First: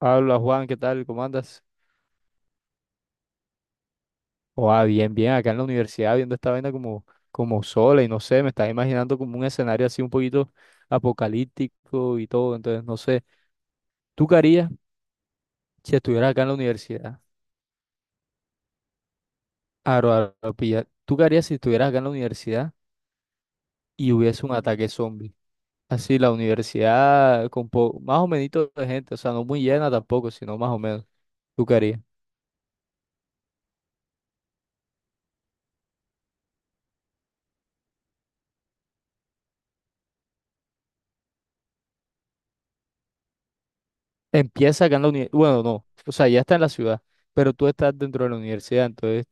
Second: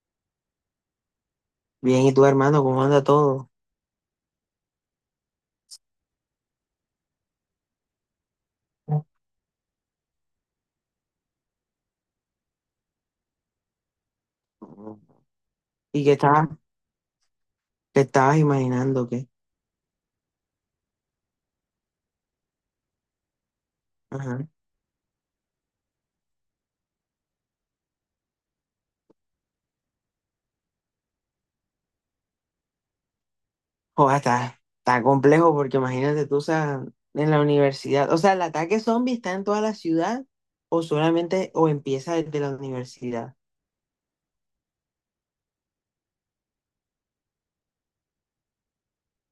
Habla Juan, ¿qué tal? ¿Cómo andas? Bien, ¿y tú, hermano, cómo anda todo? Oh, Bien, bien, acá en la universidad viendo esta vaina como, como sola y no sé, me estás imaginando como un escenario así un poquito apocalíptico y todo, entonces no sé. ¿Tú qué harías si ¿Y qué estuvieras acá en la universidad? Estabas imaginando? ¿Qué? Aro, aro, aro, pilla. ¿Tú qué harías si estuvieras acá en la universidad y Ajá. hubiese un ataque zombie? Así, la universidad con más o menos de gente, o sea, no muy llena tampoco, sino más o menos. ¿Tú qué harías? Joder, está complejo porque imagínate tú, o sea, en la universidad, o sea, ¿el ataque zombie está en toda la ciudad o solamente o empieza desde la universidad? Empieza acá en la universidad, bueno, no, o sea, ya está en la ciudad, pero tú estás dentro de la universidad, entonces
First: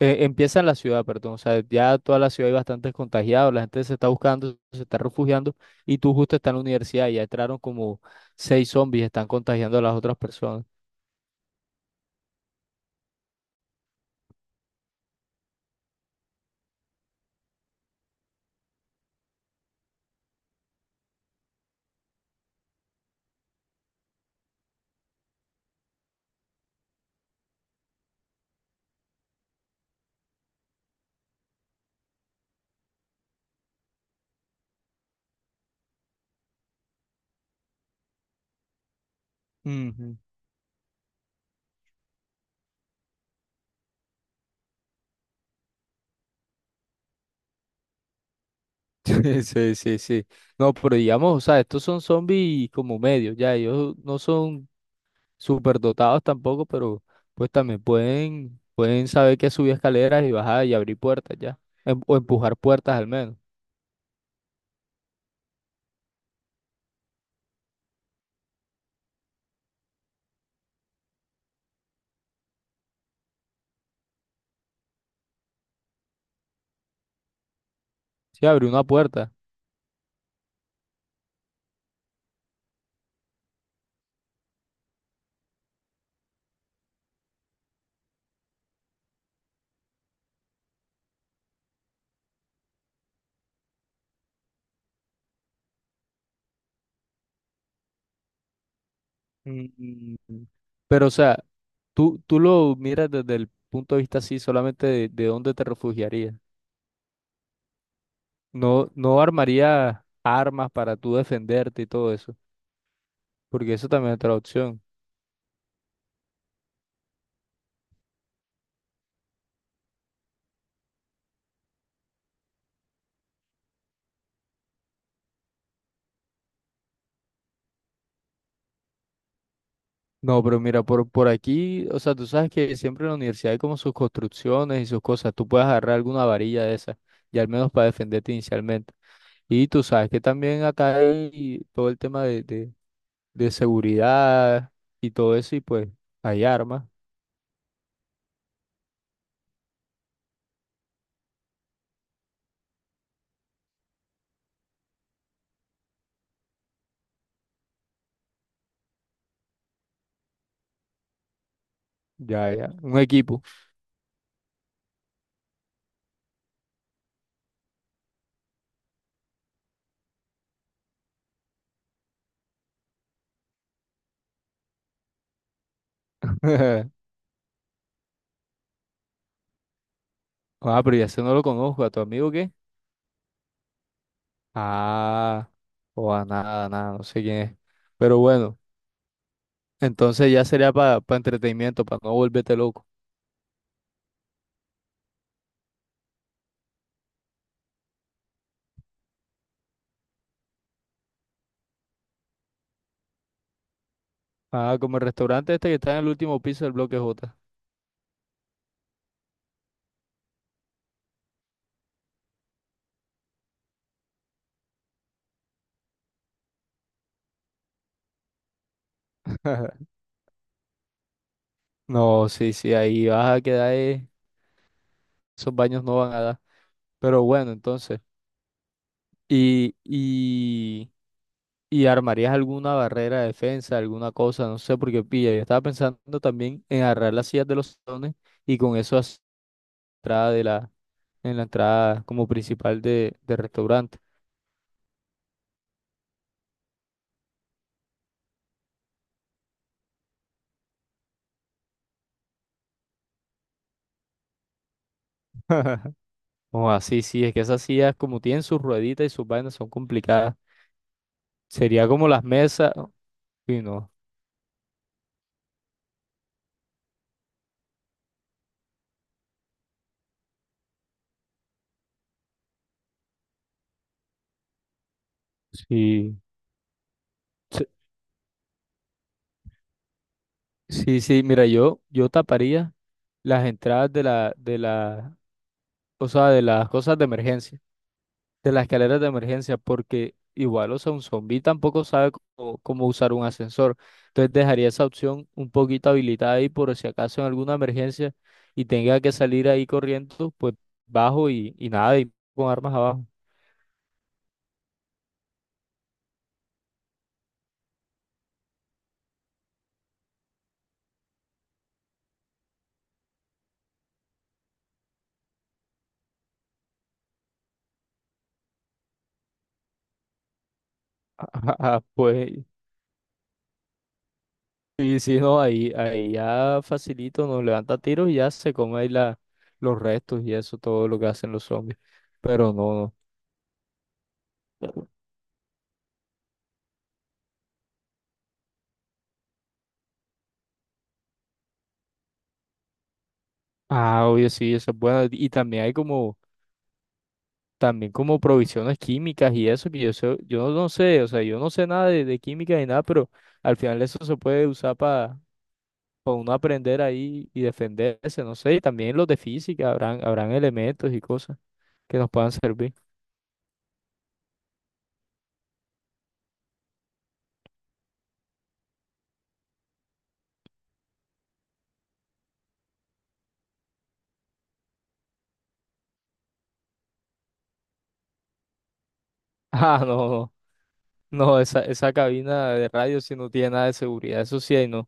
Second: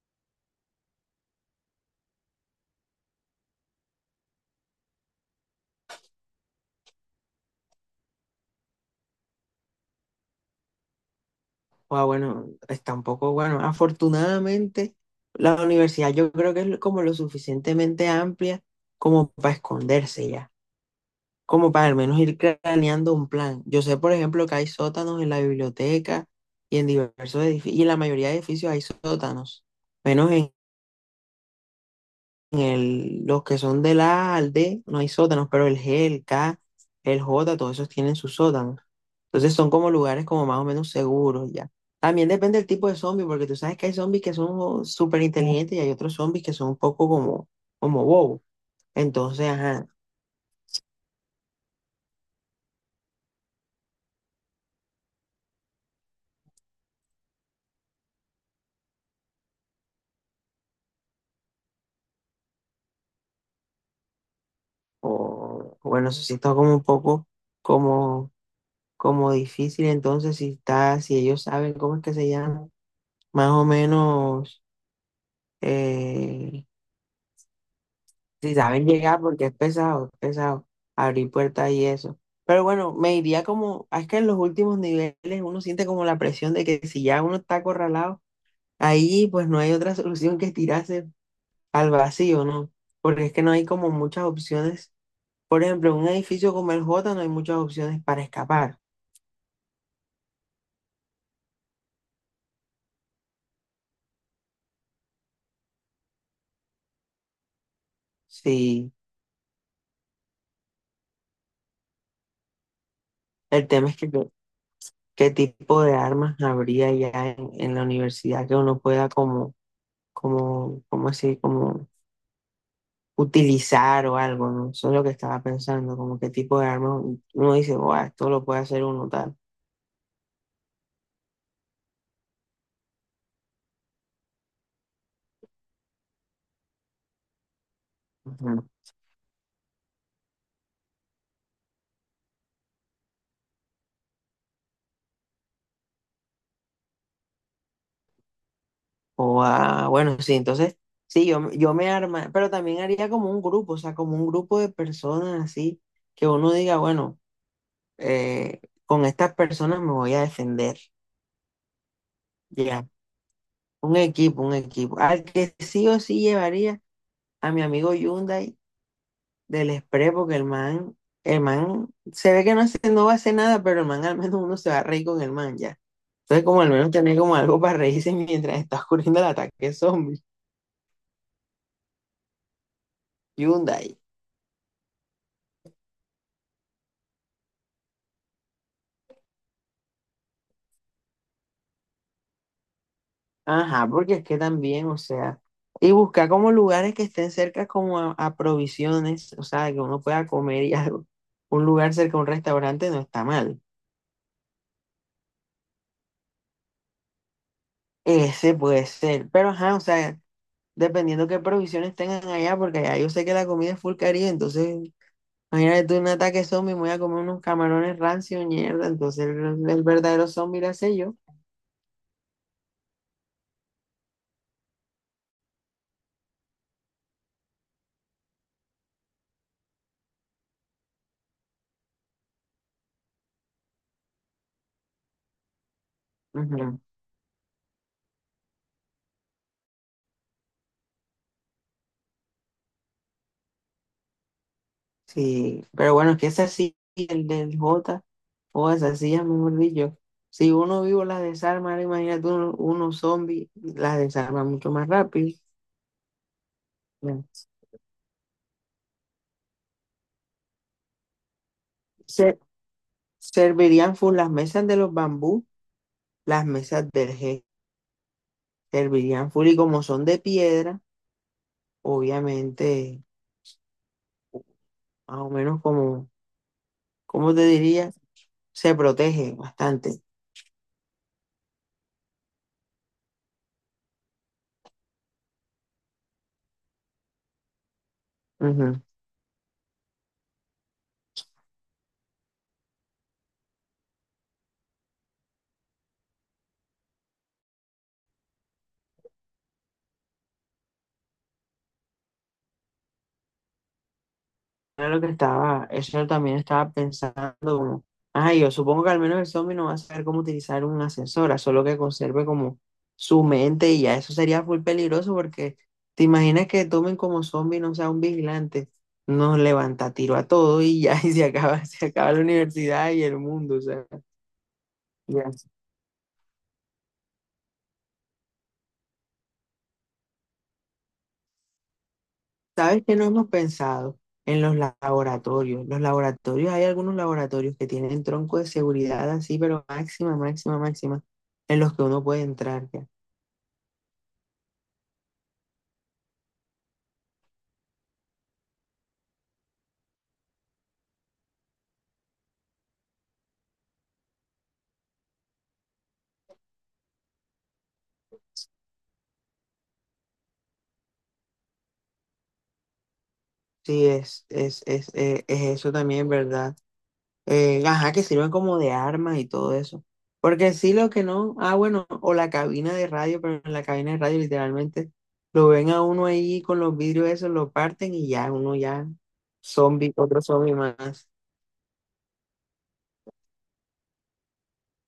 empieza en la ciudad, perdón, o sea, ya toda la ciudad hay bastantes contagiados, la gente se está buscando, se está refugiando y tú justo estás en la universidad y ya entraron como 6 zombies, están contagiando a las otras personas. O bueno, está un poco, bueno, afortunadamente la universidad yo creo que es como lo suficientemente amplia como para esconderse ya, como para al menos ir craneando un plan. Yo sé, por ejemplo, que hay sótanos en la biblioteca y en diversos edificios, y en la mayoría de edificios hay sótanos, menos en los que son del A al D no hay sótanos, pero el G, el K, el J, todos esos tienen sus sótanos. Entonces son como Ujú. lugares como más o menos seguros ya. También depende del tipo de zombie, porque tú sabes que hay zombies que son súper inteligentes y hay otros zombies que son un poco como bobos. Entonces, Sí, ajá, sí, sí. No, pero digamos, o sea, estos son zombies como medios, ya, ellos no son súper dotados tampoco, pero pues también pueden, pueden saber que subir escaleras y bajar y abrir puertas ya, o empujar puertas al menos. o bueno, eso sí está como un poco como difícil. Entonces, si está, si ellos saben cómo es que se llama, más o menos, eh, Sí, si abrir una saben llegar, puerta. porque es pesado abrir puertas y eso. Pero bueno, me iría como, es que en los últimos niveles uno siente como la presión de que si ya uno está acorralado, ahí pues no hay otra solución que tirarse al vacío, ¿no? Porque es que no hay como muchas opciones. Por ejemplo, en un edificio como el J no hay muchas opciones para escapar. Mm. Pero o sea, tú lo miras desde el punto de vista así, solamente de dónde te refugiarías. No, Sí, no armarías armas para tú defenderte y todo eso, el porque tema eso es que también es otra opción. qué tipo de armas habría ya en la universidad que uno pueda como así, como utilizar o algo, ¿no? Eso es lo que estaba pensando, como qué tipo de armas uno dice, "Guau, esto lo puede hacer uno tal". No, pero mira, por aquí, o sea, tú sabes que siempre en la universidad hay como sus construcciones y sus cosas. Tú puedes agarrar alguna varilla de esas, y al menos para defenderte Ujú. inicialmente. Y tú sabes que también acá hay todo el tema de seguridad y todo eso, y pues hay armas, O ah, bueno, sí, entonces, sí, yo me arma, pero también haría como un grupo, o sea, como un grupo de personas así, que uno diga, bueno, eh, con estas personas me voy a defender, ya, ya, ya, un equipo. Un equipo al que sí o sí llevaría a mi amigo Hyundai del Express, porque el man se ve que no, hace- no va a hacer nada, pero el man al menos uno se va a reír con el man ya. Entonces, como al menos tener como algo para reírse mientras está ocurriendo el ataque zombie. Ah, pero ya ese no lo conozco, ¿a tu amigo qué? Hyundai. Ah, o a nada, nada, no sé quién es. Pero bueno, entonces ya sería para entretenimiento, para no volverte loco. Ajá, porque es que también, o sea, y buscar como lugares que estén cerca como a provisiones, o sea, que uno pueda comer y algo. Un lugar cerca a un restaurante no está mal. Ah, como el restaurante este que está en el último piso del bloque J. Ese puede ser, pero ajá, o sea, dependiendo qué provisiones tengan allá, porque allá yo sé que la comida es full caribe, entonces imagínate tú un ataque zombie, me voy a comer unos camarones rancios, mierda. Entonces el verdadero zombie lo sé yo. No, sí, sí, ahí vas a quedar, esos baños no van a dar. Pero bueno, entonces, y, y, y armarías alguna barrera de defensa, alguna cosa, no sé, porque pilla, yo estaba pensando también Ujú. en agarrar las sillas de los salones y con eso hacer la entrada de en la entrada como principal de, del restaurante. Sí, pero bueno, es que es así, el del J, o esas sillas, mejor dicho. Si uno vivo las desarma, ahora imagínate uno zombie, las desarma mucho más rápido. O así, sí, Ya. es que esas sillas como tienen sus rueditas y sus vainas son complicadas. Sería como las Se, mesas, y no, servirían full las mesas de los bambú. Las mesas del G servirían full y como son de piedra, obviamente, más o menos como, sí. ¿cómo te diría? Se protege bastante. Sí, sí, mira, yo taparía las entradas de o sea, de las cosas de emergencia, de las Ujú. escaleras de emergencia, porque igual, o sea, un zombi tampoco sabe cómo, cómo usar un ascensor. Entonces dejaría esa opción un poquito habilitada ahí por si acaso en alguna emergencia y tenga que salir ahí corriendo, pues bajo y nada, y con armas abajo. Era lo que estaba, eso también estaba pensando como, ah, yo supongo que al menos el zombie no va a saber cómo utilizar una ascensora, solo que conserve como su mente y ya eso sería full peligroso porque te imaginas que tomen como zombie, no sea un vigilante, nos levanta tiro a todo y ya y Ajá, se acaba la pues universidad y el mundo, o sea, y si ya. no, ahí, ahí ya facilito, nos levanta tiros y ya se come ahí los restos y eso, todo lo que hacen los zombies. Pero no, ¿Sabes no. qué no hemos pensado? En los laboratorios. Los laboratorios, hay algunos laboratorios que tienen tronco de seguridad así, pero máxima, máxima, máxima, en los que uno puede entrar ya. Ah, obvio, sí, eso es bueno. Y también hay como, también como provisiones químicas y eso, que yo sé, yo no sé, o sea, yo no sé nada de, de química ni nada, pero al final eso se puede usar para uno aprender ahí y defenderse, no sé, y también los de física, habrán, habrán elementos y cosas que nos puedan servir. Sí, es eso también, ¿verdad? Ajá, que sirven como de armas y todo eso. Porque sí, lo que no, ah, bueno, o la cabina de radio, pero en la cabina de radio literalmente lo ven a uno ahí con los vidrios esos, lo parten y ya, uno ya, Ah, zombie, no, otro no. zombie más. No, esa cabina de radio sí no tiene nada de seguridad, eso sí hay no.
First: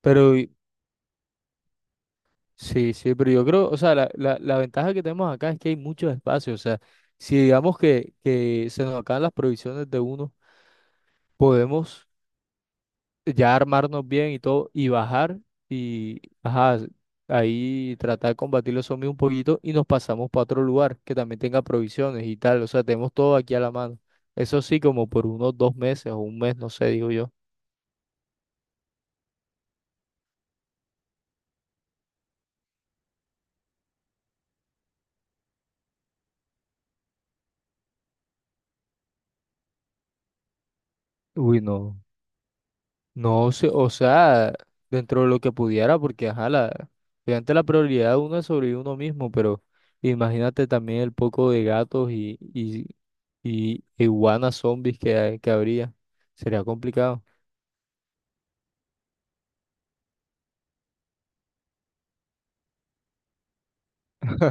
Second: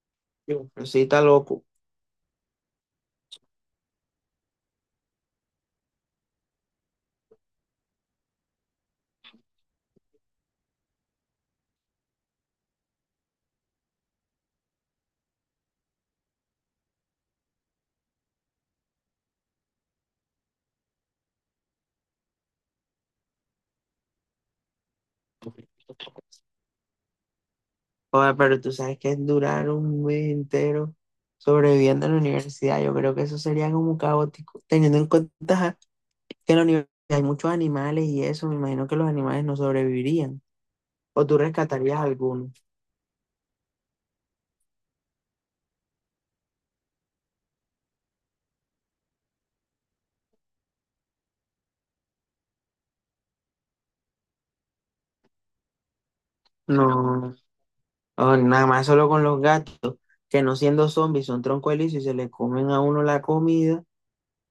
Pero Yo, pero sí, está loco. sí, sí, pero yo creo, o sea, la ventaja que tenemos acá es que hay muchos espacios, o sea, si digamos que se nos acaban las provisiones de uno, podemos ya armarnos bien y todo, y bajar y, ajá, ahí tratar de combatir los zombies un poquito y nos pasamos para otro lugar que también tenga provisiones y tal, o sea, tenemos todo aquí a la mano. Eso sí, como por unos 2 meses o un mes, no sé, digo yo. Joder, pero tú sabes que es durar un mes entero sobreviviendo en la universidad. Yo creo que eso sería como caótico, teniendo en cuenta ajá, que en la universidad hay muchos animales y eso, me imagino que los animales no sobrevivirían. O tú Uy, no. rescatarías algunos. No sé, o sea, dentro de lo que pudiera, porque ajá, la, obviamente la prioridad de uno es sobrevivir uno mismo, pero imagínate también el poco de gatos y iguanas zombies que habría. Sería complicado. No, o nada más solo con los gatos, que no siendo zombies son troncoelizos y se le comen a uno la comida.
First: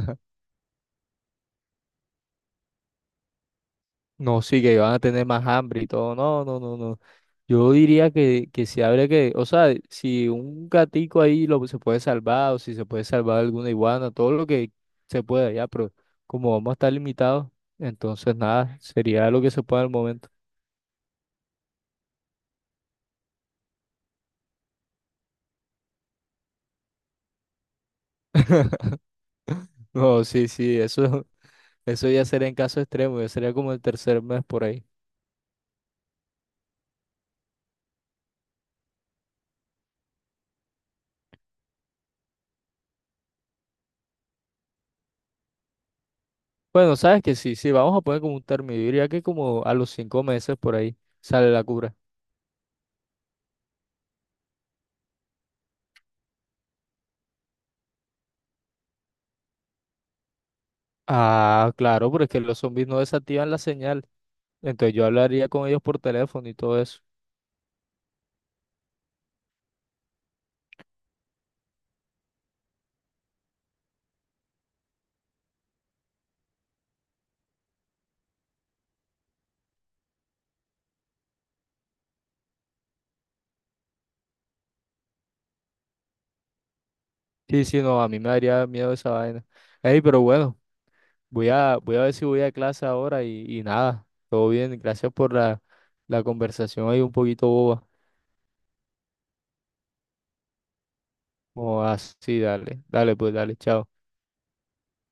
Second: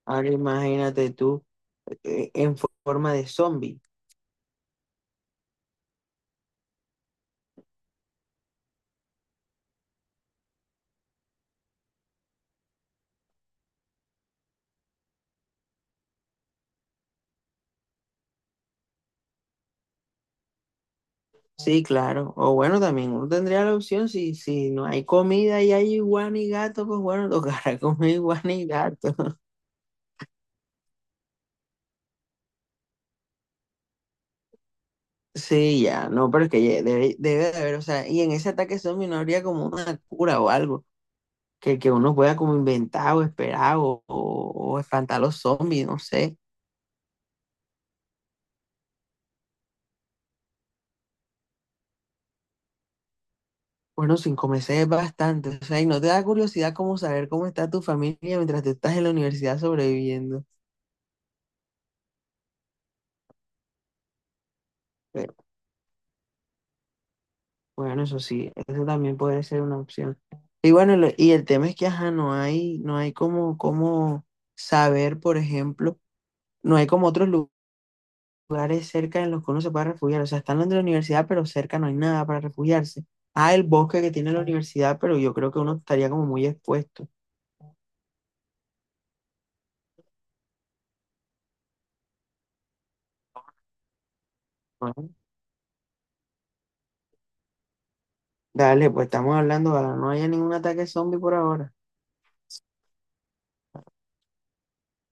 Ahora imagínate tú en forma de zombie. No, sí, que van a tener más hambre y todo. No, no, no, no. Yo diría que si habría que, o sea, si un gatico ahí lo se puede salvar o si se puede salvar alguna iguana, todo lo que se pueda ya, pero como vamos a estar limitados, entonces nada, sería lo que se pueda al momento. Sí, claro. O bueno, también uno tendría la opción, si no hay comida y hay iguana y gato, pues bueno, tocará comer iguana y gato. No, sí, sí, eso ya sería en caso extremo, ya sería como el tercer mes por ahí. Sí, ya, no, pero es que ya debe de haber, o sea, y en ese ataque zombie no habría como una cura o algo, que uno pueda como inventar o esperar o espantar a los zombies, no sé. Bueno, sabes que sí, sí, vamos a poner como un término, yo diría que como a los 5 meses por ahí sale la cura. Bueno, sin comerse es bastante, o sea, y no te da curiosidad como saber cómo está tu familia mientras tú estás en la universidad sobreviviendo. Ah, claro, porque los zombies no desactivan la señal, entonces yo hablaría con ellos por teléfono y todo eso. Bueno, eso sí, eso también puede ser una opción. Y bueno, lo- y el tema es que, ajá, no hay como, como saber, por ejemplo, no hay como otros lu- lugares cerca en los que uno se pueda refugiar. O sea, están los de la universidad, pero cerca no hay nada para refugiarse. Ah, el bosque que tiene la universidad, pero yo creo que uno estaría como muy expuesto. Sí, sí, no, a mí me daría miedo esa vaina. Ey, pero bueno, voy a ver si voy a clase ahora y nada, todo bien, Bueno, gracias por la, la conversación ahí un poquito boba. dale, pues estamos hablando, ojalá no haya ningún ataque zombie por ahora. Como así, dale, dale, pues dale, chao.